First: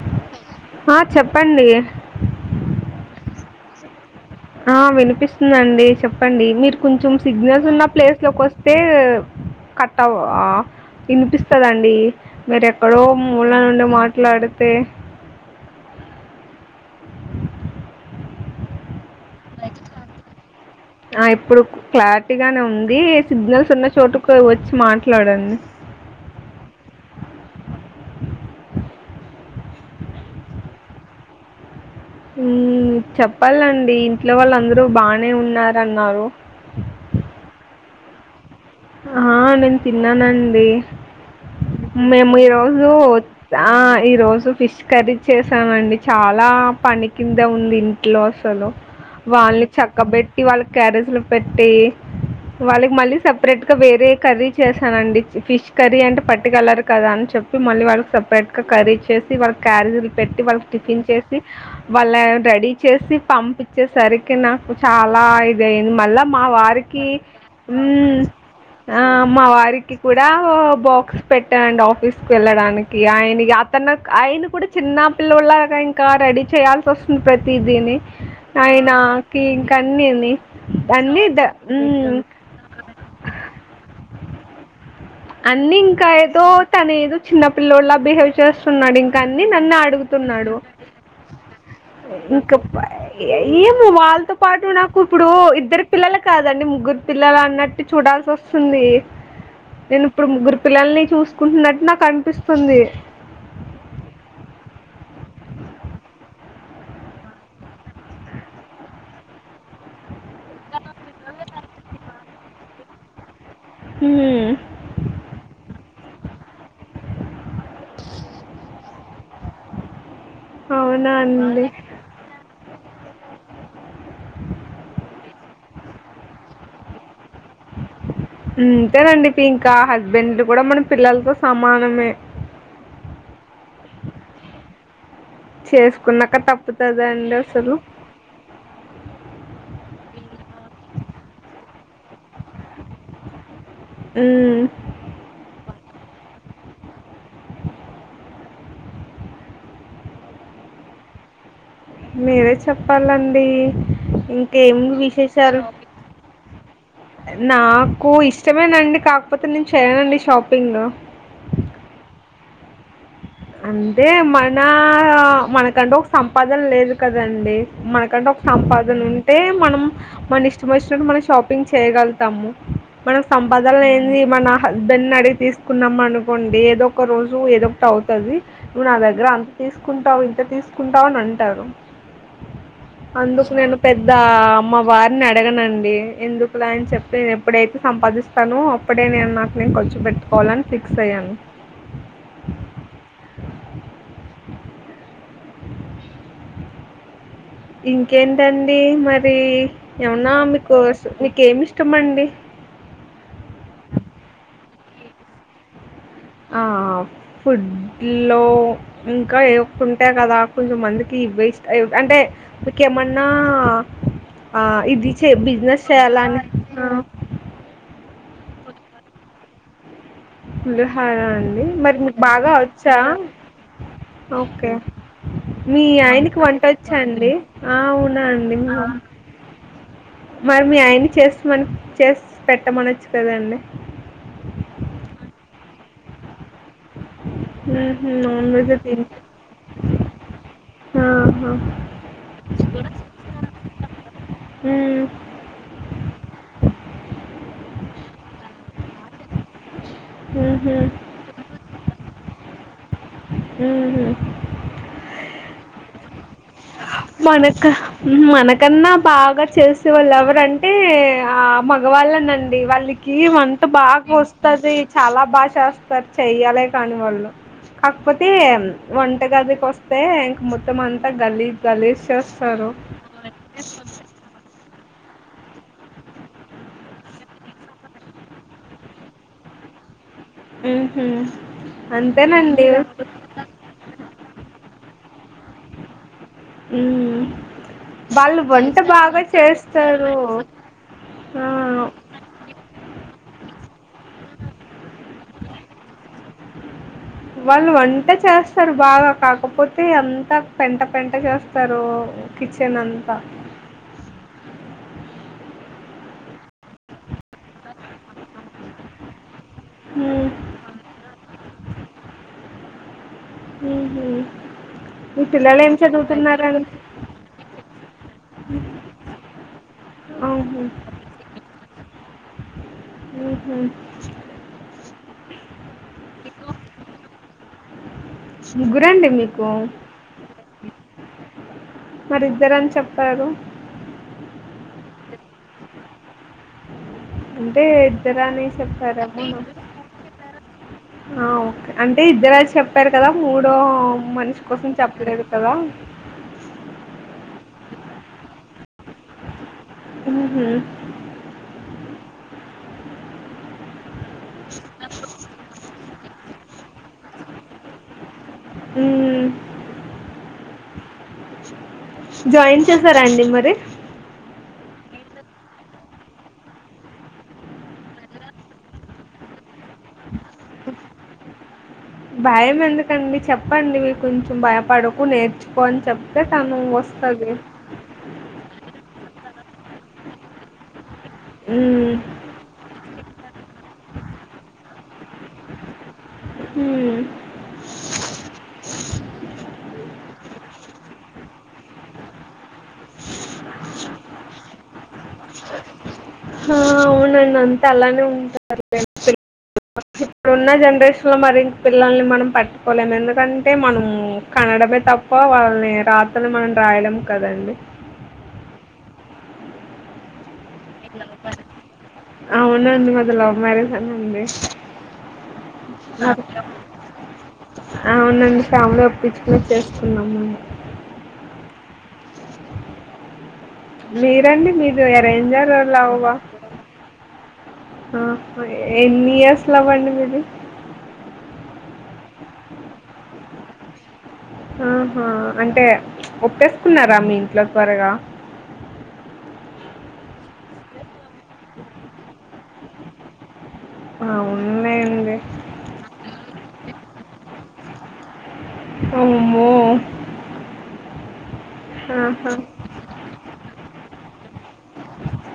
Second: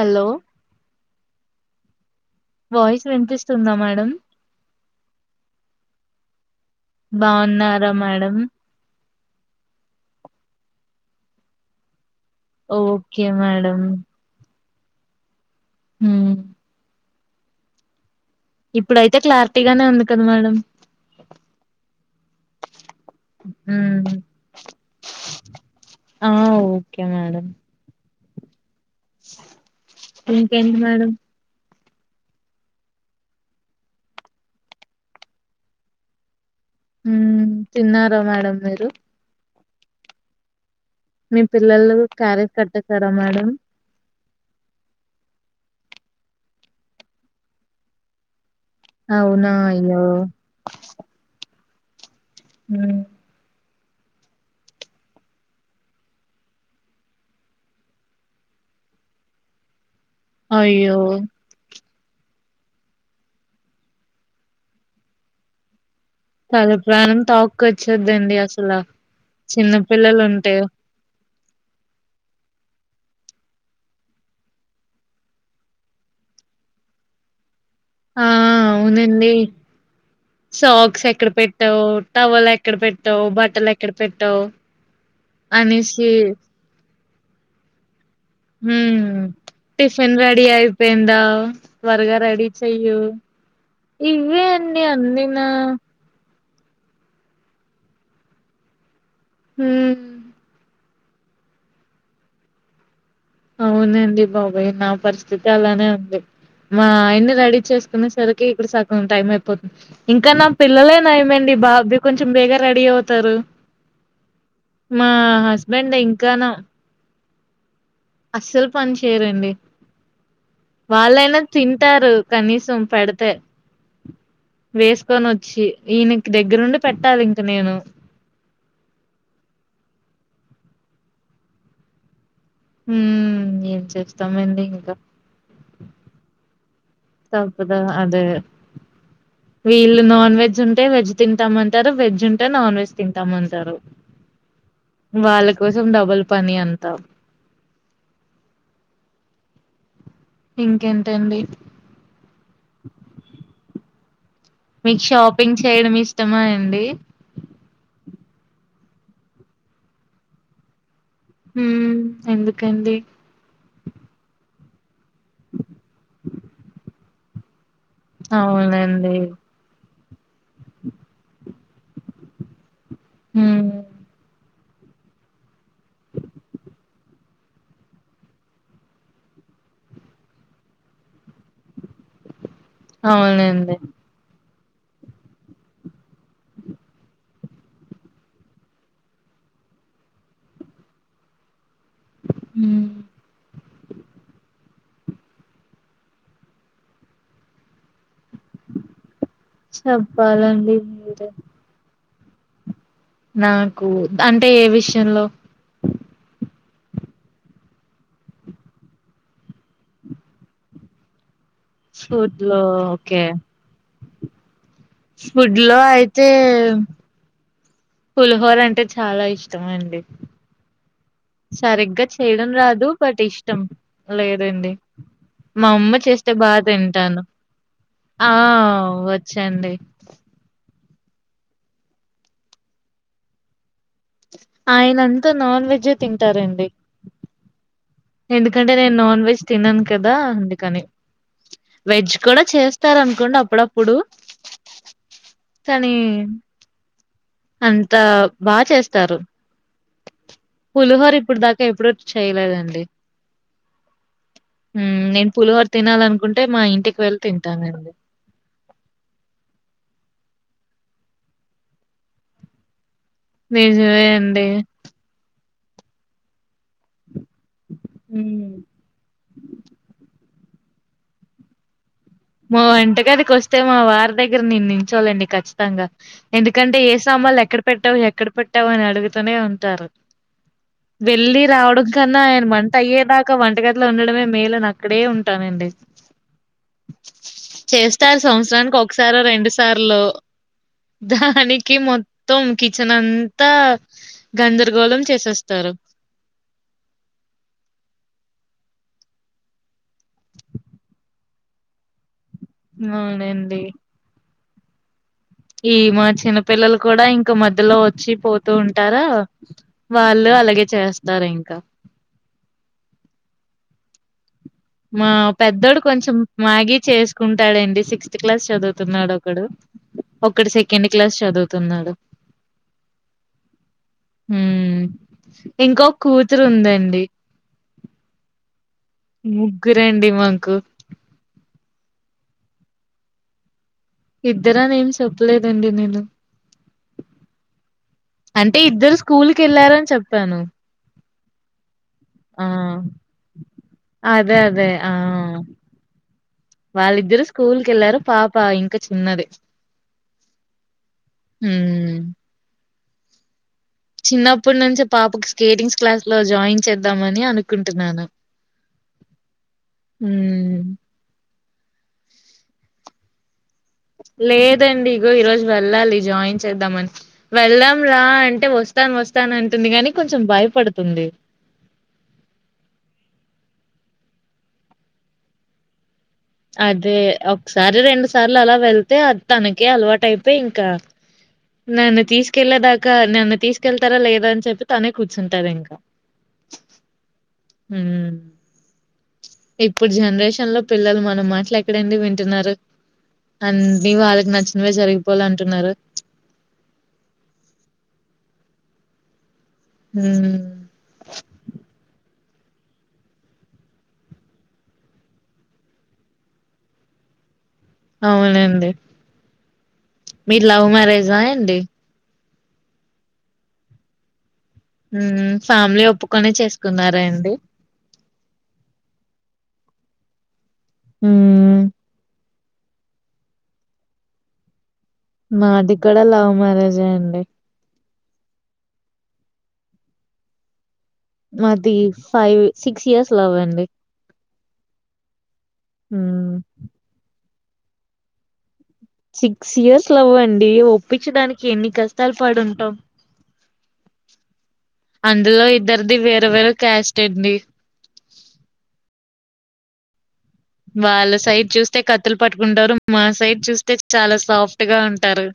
Hello ఆ చెప్పండి వస్తుందా మేడం ఆ వినిపిస్తుందండి చెప్పండి మీరు కొంచెం సిగ్నల్స్ ఉన్న బాగున్నారా ప్లేస్ మేడం లోకి వస్తే కట్టవ వినిపిస్తదండి మీర ఎక్కడో ఓకే మూళ మేడం నుండి మాట్లాడు పె హు ఇప్పుడైతే క్లారిటీగానే ఉంది కదా మేడం ఆ ఇప్పుడు క్లారిటీగానే ఉంది. సిగ్నల్స్ ఉన్న ఉమ్ చోటుకు వచ్చి మాట్లాడండి. ఆ ఓకే మేడం ఇంకేంటి మేడం ఉ చెప్పాలండి ఇంట్లో వాళ్ళ అందరూ బానే ఉన్నారు అన్నారు హుమ్మ్ తిన్నార మేడం మీరు ఆ న న్ తిన్నానండి మీ పిల్లలు మేము క్యారేజ్ ఈరోజు కట్టేసారా మేడం ఆ ఈరోజు ఫిష్ కర్రీ చేసామండి చాలా పని కింద ఉంది ఇంట్లో అసలు అవునా వాళ్ళని అయ్యో చక్కబెట్టి వాళ్ళు క్యారేజ్లు పెట్టి పె వాళ్ళకి ఉమ్ మల్లి సప్ గా వేరే కర్రీ చేశానండి. ఫిష్ కర్రీ అంటే పట్టుకెల్లరు కదా అని చెప్పి, మళ్ళీ వాళ్ళకి సపరేట్ గా కర్రీ చేసి వాళ్ళ క్యారీ పెట్టి వాళ్ళకి అయ్యో టిఫిన్ చేసి వాళ్ళ రెడీ చేసి పంపించేసరికి నాకు చాలా ఇదయింది. మళ్ళా మా తల వారికి ప్రాణం ఉమ్ తాక్కొచ్చేద్దండి అసలు ఆ అమ్ మా చిన్న వారికి కూడ పిల్లలు ఉంటే బాక్స్ పెట్టనండి ఆఫీస్కి వెళ్ళడానికి ఆయన అతను ఆయన కూడా చిన్న పిల్లోడిలా ఇంకా రెడీ చేయాల్సి వస్తుంది ప్రతి దిని ఆ అవునండి ఆయనకి ఇంకన్నీ ఉన్నాయ్ సాక్స్ అన్నద్ద పెట్టావ్ బట్టలు ఎక్కడ పెట్టావ్ అన్ని ఇంకా ఏదో తన ఏదో చిన్న పిల్లోలాగ్ బిహేవ్ చేస్తున్నాడు. హ్మ్ ఇంకా అన్ని నన్నే టిఫిన్ రెడీ అడుగుతున్నాడు. అయిపోయిందా త్వరగా రెడీ ఇంకా చెయ్యు ఏమో వాళ్ళతో ఇవే పాటు అండి నాకు అన్ని ఇప్పుడు నా ఇద్దరు పిల్లల కాదండి ముగ్గురు పిల్లలు అన్నట్టు చూడాల్సి వస్తుంది. హ్మ్ నేను ఇప్పుడు ముగ్గురు పిల్లల్ని చూసుకుంటున్నట్టు నాకు అనిపిస్తుంది అవునండి బాబాయ్ నా పరిస్థితి అలానే ఉంది మా ఆయన్ని రెడీ చేసుకునే సరికి ఇక్కడ సగం టైం అయిపోతుంది ఇంకా నా పిల్లలే నయమండి బాగా అదే కొంచెం బేగా రెడీ అవుతారు హ్మ్ మా హస్బెండ్ ఇంకాను అస్సలు పని చేయరండి అవునా వాళ్ళైనా అండి తింటారు కనీసం పెడితే వేసుకొని వచ్చి ఈయనకి దగ్గరుండి పెట్టాలి ఇంక నేను అంతేనండి ఇ ఇంకా హస్బెండ్ కూడా మనం పిల్లలతో సమానమే హమ్ ఏం చేస్తామండి ఇంకా చేసుకున్నాక తప్పుతుందండి అసలు తప్పదా అదే వీళ్లు నొ వెజ్ ఉంటే వెజ్ తింటామంటారు వెజ్ ఉంటే నాన్ వెజ్ తింటామంటారు ఉమ్ వాళ్ళ కోసం డబుల్ పని అంతా ఇంకేంటండి మీరే చెప్పాలండి ఇం మీకు షాపింగ్ చేయడం ఇష్టమా అండి కు ఇష్టమేనండి కాకపోతే నేను చేయనండి షాపింగ్ ఉమ్ ఎందుకండి అంటే మన మనకంటే ఒక సంపాదన లేదు కదండి మనకంటే ఒక సంపాదన అవునండి ఉంటే మనం మన ఇష్టం వచ్చిట్టు మనం షాపింగ్ చేయగల్ తాము మన హ్మ్ సంపాదన లేనిది మన హస్బెండ్ ని అడిగి తీసుకున్నాం అనుకోండి ఏదో ఒక రోజు ఏదో ఒకటి అవు తది నువ్వు నా దగ్గర అంత తీసుకుంటావు ఇంత తీసుకుంటావు అని అంటారు అందుకు అవునండి నేను పెద్ద మా వారిని అడగనండి ఎందుకులే అని చెప్పి ఎప్పుడైతే సంపాదిస్తానో అప్పుడే నేను నాకు నేను ఖర్చు పెట్టుకోవాలని ఫిక్స్ అయ్యాను. ఉమ్ ఇంకేంటండి మరి ది ఏమనా చెప్పాలండి మీకుస మీరే మీకేమి ఇష్టం అండి నాకు అంటే ఏ విష్ ఎల్లొ ఆ ఫుడ్ లో ఇంకా ఏ [inaudible] ఒ ఉంటేయి కదా కొంచెంమందికి ఇవేసి అంటే ఫుడ్ లో ఓకే మీకేమన్నా ఇది చె ఫుడ్ లో బిజినెస్ అయితే చేయాలాని ఆ పులిహోర అంటే చాలా ఇష్టం అండి బ అవునా అండి మరి సరిగ్గా మీకు చేయడం బాగా రాదు వచ్చా బట్ ఇష్టం ఓకే లేదండి మా మీ అమ్మ చేస్తే ఆయనకి బాగా వంట వచ్చా తింటాను అండి ఆ అవునా ఆ అండి వచ్చండి మరి మీ ఆయనకి చెస్ మన చెస్ పెట్టమనొచ్చు కదండి ఆయనంతా నాన్ వెజ్జే తింటారండి ఉహు నాన్ ఎందుకంటే వెజ్ నేను తిన్ నాన్ వెజ్ తినను కదా అందుకని ఆహా వెజ్ కూడా చేస్తారనుకోండి అప్పుడప్పుడు ఉమ్ కానీ అంతా బా చేస్తారు ఉహు పులుహొర ఇప్పుడు దా ఎప్పుడూ ఎప్పుడు చేయలేదండి ఉ హు నేను పులుహొర తినాలనుకుంటే మా ఇంటికి వెళ్ళి మనక తింటానండి మనకన్నా బాగా చేలిసే వాళ్ళు ఎవరంటే అంటే ఆ మగవాళ్ళనండి వాళ్ళు తీ వంట నిజమే బాగా అండి వస్తుది చాలా బాగా చేస్తారు చెయ్యాలే కానీ వాళ్ళు కాకపోతే హ్మ్. వంటగదికి వస్తే మొత్తం అంతా గలీజ్ గాలీస్ మా వంటగదికి వస్తే మా వారి దగ్గర నిన్నీ పెట్టలండి ఖచ్చితంగా ఎందుకంటే ఏ సామానులు ఎక్కడ పెట్టావు ఎక్కడ పెట్టావు అని అడుగుతూనే ఉంటారు హుహు. వెళ్లి రావడం కన్నా ఆయన అంతేనండి. వంట అయ్యేదాకా వంటగదిలో ఉండడమే మేలని అక్కడే ఉ ఉంటానండి హ్మ్. చేస్తారు వాళ్ళు వంట సంవత్సరానికి ఒకసారి బాగా రెండు సార్లొ చేస్తారు. ఆ! దానికి మొత్తం కిచెన్ అంతా గందరగోళం చేసేస్తారు వాళ్ళు వంట చేస్తారు బాగా కాకపోతే అంతా పెంట పెంట చేస్తారు కిచెన్ అంతా. వునండి ఈ మా చిన్నపిల్లలు కూడా ఇంకా మధ్యలో వచ్చి పోతూ ఉంటారా హ్మ్. వాళ్ళు అలాగే చేస్తారు ఇంకా హ్మ్ మా పెద్దడు కొంచెం మ్యాగీ చేసుకుంటాడండి సిక్స్త్ క్లాస్ చదువుతున్నాడు ఒకడు ఒకడు ఆహా! సెకండ్ క్లాస్ చదువుతున్నాడు హుహు. హు ఇంకో కూతురు ఉంది అండి ముగ్గురండి మీకు? ముగ్గురండి మాకు మరి ఇద్దరని చెప్పారు. ఇద్దరని ఏం చెప్పలేదండి. నేను అంటే ఇద్దరని అంటే ఇద్దరు చెప్పారా? స్కూల్కి ఎళ్లారని చెప్పాను. ఆహ్ ఓకే అంటే ఇద్దరు ఆ చెప్పారు కదా. మూడో అదే మనిషి కోసం అదే ఆ చెప్పలేదు కదా. కెళ్లారు పాప ఇంక చిన్నదే. ఉహ్ హు హ్మ్ చిన్నప్పుడు నుంచే పాపకి స్కేటింగ్స్ క్లాస్ లో జాయిన్ చేద్దమని అనుకుంటున్నాను. ఉమ్ ఉహ్మ్ జాయిన్ చేసార అండి. మరి లేదండి ఇగో ఈ రోజు వెళ్ళాలి. జాయిన్ చేద్దామని వెళ్దాం రా అంటే వస్తాన్ వస్తాను అంటుంది కాని. భయం ఎందుకండి చెప్పండి మీర్ కొంచెం భయపడకు నేర్చుకో అని చెప్ అదే ఒకసారి రెండు సార్ల అలా వెల్ తే తనకే అలవాటు అయితే ఇంక ఉమ్ నేను తీసుకెళ్ళే దాన్ కా నన్ను తీసుకెళ్తారా లేదా అని చెప్పి తనే కూర్చుంటాది ఇంక. ఉమ్ ఉహ్ ఇప్పుడు జనరేషన్ లో పిల్లలు మట్ నా మాట్లు ఎక్కడండి వింటున్నారు. అన్నీ వాళ్ళకి నచ్చినవే జరిగిపోవాల అంటున్నారు. ఆ అవునండి అంతా [unintelligible] ఇప్పుడు ఉన్న జనరేషన్ లో మరి పిల్లల్ని మనం పట్టుకోలేము ఎందుకంటే మనం కనడమే తప్ప. వాళ్ళని రాతనీ మనం రాయలేం కదండి. అవునండి మీది లవ్ మ్యారేజా అండి. అవునుండి మాది లవ్ మ్యారేజె నండి హ్మ్ ఫ్యామిలీ అవు ఒప్పుకొనే చేసుకున్నారా అండి అవునండి ఫ్యామిలి ఒప్పించుకుని చేస్ కున్నమండి ఉహ్మ్ మీరండి మీరు మాదికూడ లవ్ మ్యారేజే అండి. ఆ హా ఎన్ని ఇయర్స్ లవ్ ఆండి మీది. మాది ఫైవ్ సిక్స్ ఇయర్స్ లవ్వే అండి. ఆహా అంటే హ్మ్ ఒప్పేసుకున్నార మీద్ లావ్ త్వరగా సిక్స్ ఇయర్స్ లవ్వండి. ఒప్పించడానికి ఎన్ని కష్టాలు పడుంటాం. అవునులేండి అందులో ఇద్దరిది వేరే వేరే క్యాస్ట్ అండి అమ్మో వాళ్ళ సైడ్ చూస్తే కత్తులు ఆహా పట్టుకుంటారు మా సైడ్ చూస్తే చాలా సాఫ్ అట్గా అంటారు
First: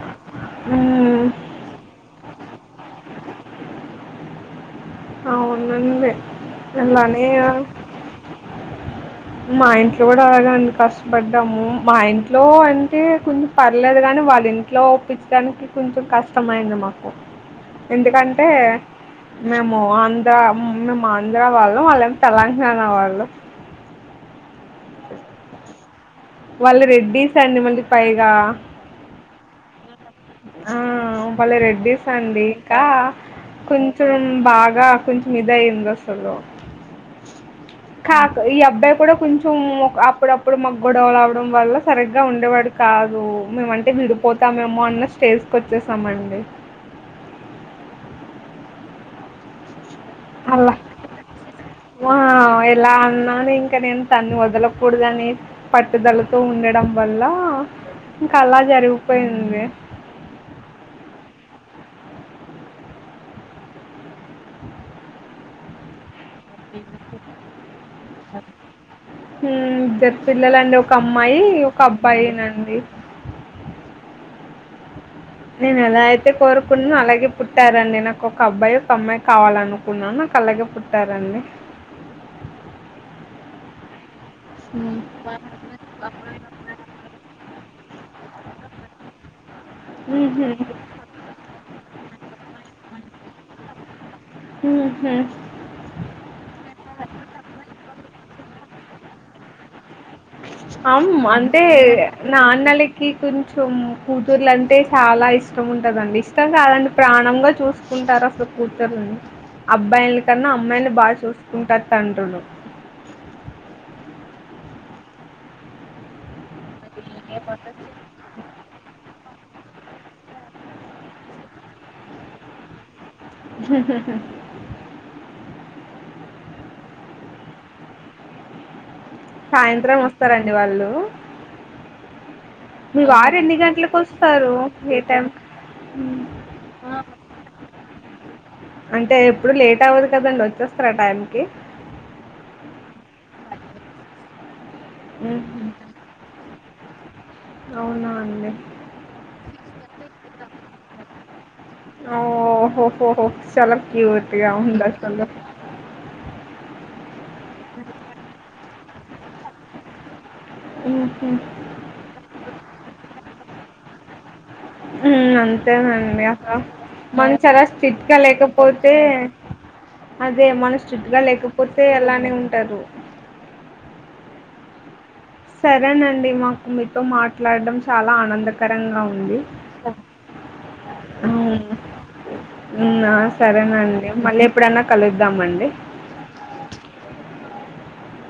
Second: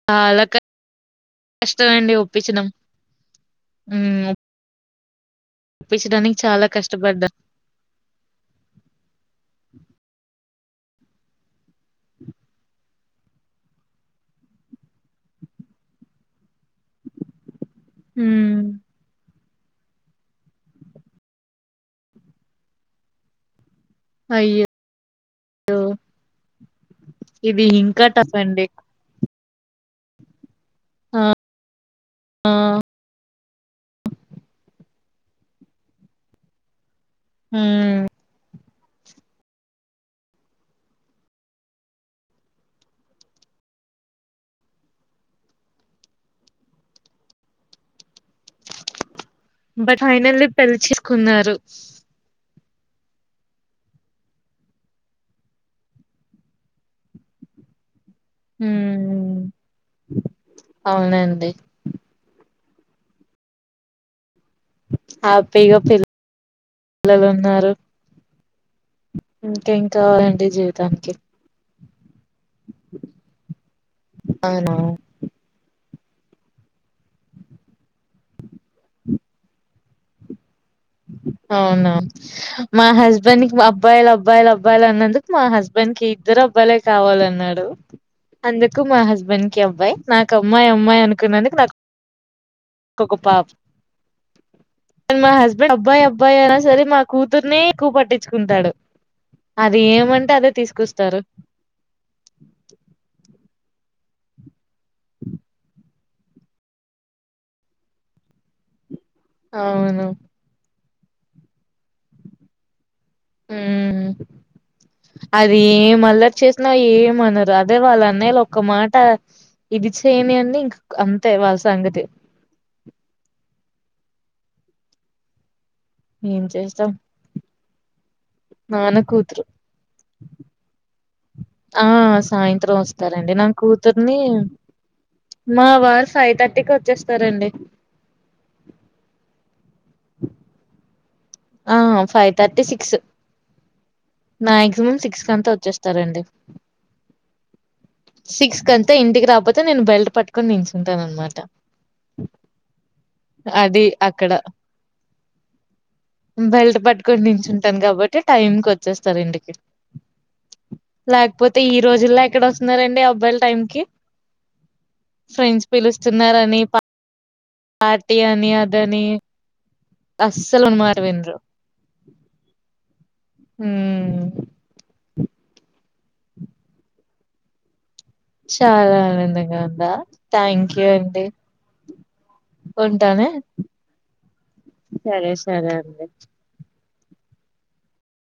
అ అలా మ్మ్ కష్టం అండి ఒప్పించడం మ్మ్ అవునండి ఆలానే కష్టపడ్డా. మా ఇంట్లో కూడా అలాగ కష్టపడ్డాము మా ఇంట్లో అంటే కొంచెం పర్లేదు కాని వాళ్ళ ఇంట్లో ఒప్పించడానికి కొంచెం కష్టం అయింది మాకు ఎందుకంటే హ్మ్ మేము ఆంధ్ర మేము ఆంధ్ర వాళ్ళు మళ్ళ తెలంగాణ వాళ్ళు అయ్యో వాళ్ళు రెడ్డీస్ అండి ఇది మళ్ళీ ఇంకా పైగా టఫ్ అండి. ఆ వాళ్ళు రెడ్డీస్ అండి ఇకా కొంచెం బాగా కొంచెం ఇద అయందసలు హ్మ్ ాక ఈ అబ్బే కూడా కొంచెం అప్పుడప్పుడు మా గొడవలువడం వల్ల సరిగ్గా ఉండేవాడు కాదు మేమంటే విడిపోతామేమో అన్న స్టేజ్ కి వచ్చేసామండి బట్ ఫైనల్లీ అలా పెళ్లి చేసుకున్నారు ఆ ఎలా అన్నాను ఇంకా నేను తన్ని వదలకూడదని పట్టుదలతో ఉండడం వల్ల ఇంకా అలా హ్మ్ జరిగిపోయింది అవునండి హ్యాపీ గా ఇంకేం ఇద్దరు కావాలండి పిల్లల అండి ఒక జీవితానికి అమ్మాయి కబ్ పైనండి అవునా ఎలా అయితే కోరుకున్నా అలాగే పుట్టారని నాకు ఒక అబ్బాయి ఒక అమ్మాయి కావాలను ఉ కల్లకి అవునా మా హస్బెండ్ కిబ్బా పలా అబ్బాయిలు అబ్బయిలు అన్నందుకు మా హస్బెండ్ కి ఇద్దరు అబ్బాలే కావాలన్నాడు అందుకు మా హస్బెండ్ ఓకే అబ్బాయి నాకు ఉహు. అమ్మాయి అమ్మాయి అనుకున్నందుకు నాకు ఒక పాప ఊహూ కానీ మా హస్బెండ్ అబ్బాయి అబ్బాయి అయినా సరే మా కూతుర్ని ఎక్కువ పట్టిచ్చుకుంటాడు అం అంటే నాన్నలకి కొంచెం కూతుర్లుంటే చాలా ఇష్టం ఉంటదండి ఇష్టం కాదండి ప్రాణంగా చూసుకుంటారు అసలు కూతుర్ని అవును అబ్బాయిలి కన్నా అమ్మాయిలనే బాగా చూసుకుంటారు తండ్రులు ఉమ్ అది ఏం అల్లరి చేస్ నా ఏమనరు అదే వాళ్ళన్నయ్యలు ఒక మాట ఇది చేయ్నియ్యండి ఇంక అంతే వాళ్ళ సంగతి [unintelligible] ఏం చేస్తాం నాను సాయంత్రం వస్తారండి వాళ్ళు ఆ సాయంత్రం మీ వస్తారండి వారు నా ఎన్ని గంటలకు కూతుర్ని వస్తారు ఏ టైం మా వారు ఫైవ్ థర్టీకి వచ్చేస్తారండి టవురు కదండి వచ్చేస్తారు టైమ్ ఆ ఫైవ్ తర్టీ సిక్స్ నా ఎగ్ మినిమమ్ సిక్స్ కంతా హుహు. వచ్చేస్తారండి అవునా అండి సిక్స్ కంతా ఇంటికి రాపోతే నేను బెల్ట్ పట్టుకొని నించుంటాను అనమాట ఓహోహోహో చాల అది క్యూట్ అక్కడ గా ఉందసలు క్కడ నించుంటాను కాబట్టే టైమ్ చ్చేస్తారు ఇంటికి లేకపోతే ఈ రోజుల్లో ఎక్కడ వస్తున్నారండి అబ్బాయిలు టైం కే ఉమ్ అంతేనండి అక [inaudible] మ చాలా స్ట్రిక్ట్ గా పార్టీ అని లేకపోతే అదని అదే అస్సలు మన మాట స్ట్రిక్ట్ గా వినరు లేకపోతే అలానే ఉంటారు ఊ సరేనండి మాకు మీతో మాట్లాడం చాలా చాలా ఆనందకరంగా ఉంది ఆనందంగా ఉందా థ్యాంక్ యూ అండి ఉమ్ ఆ ఉంటానే సరేనండి మళ్ళీ ఎప్పుడైనా సరే కలుద్దామండి సరే అండి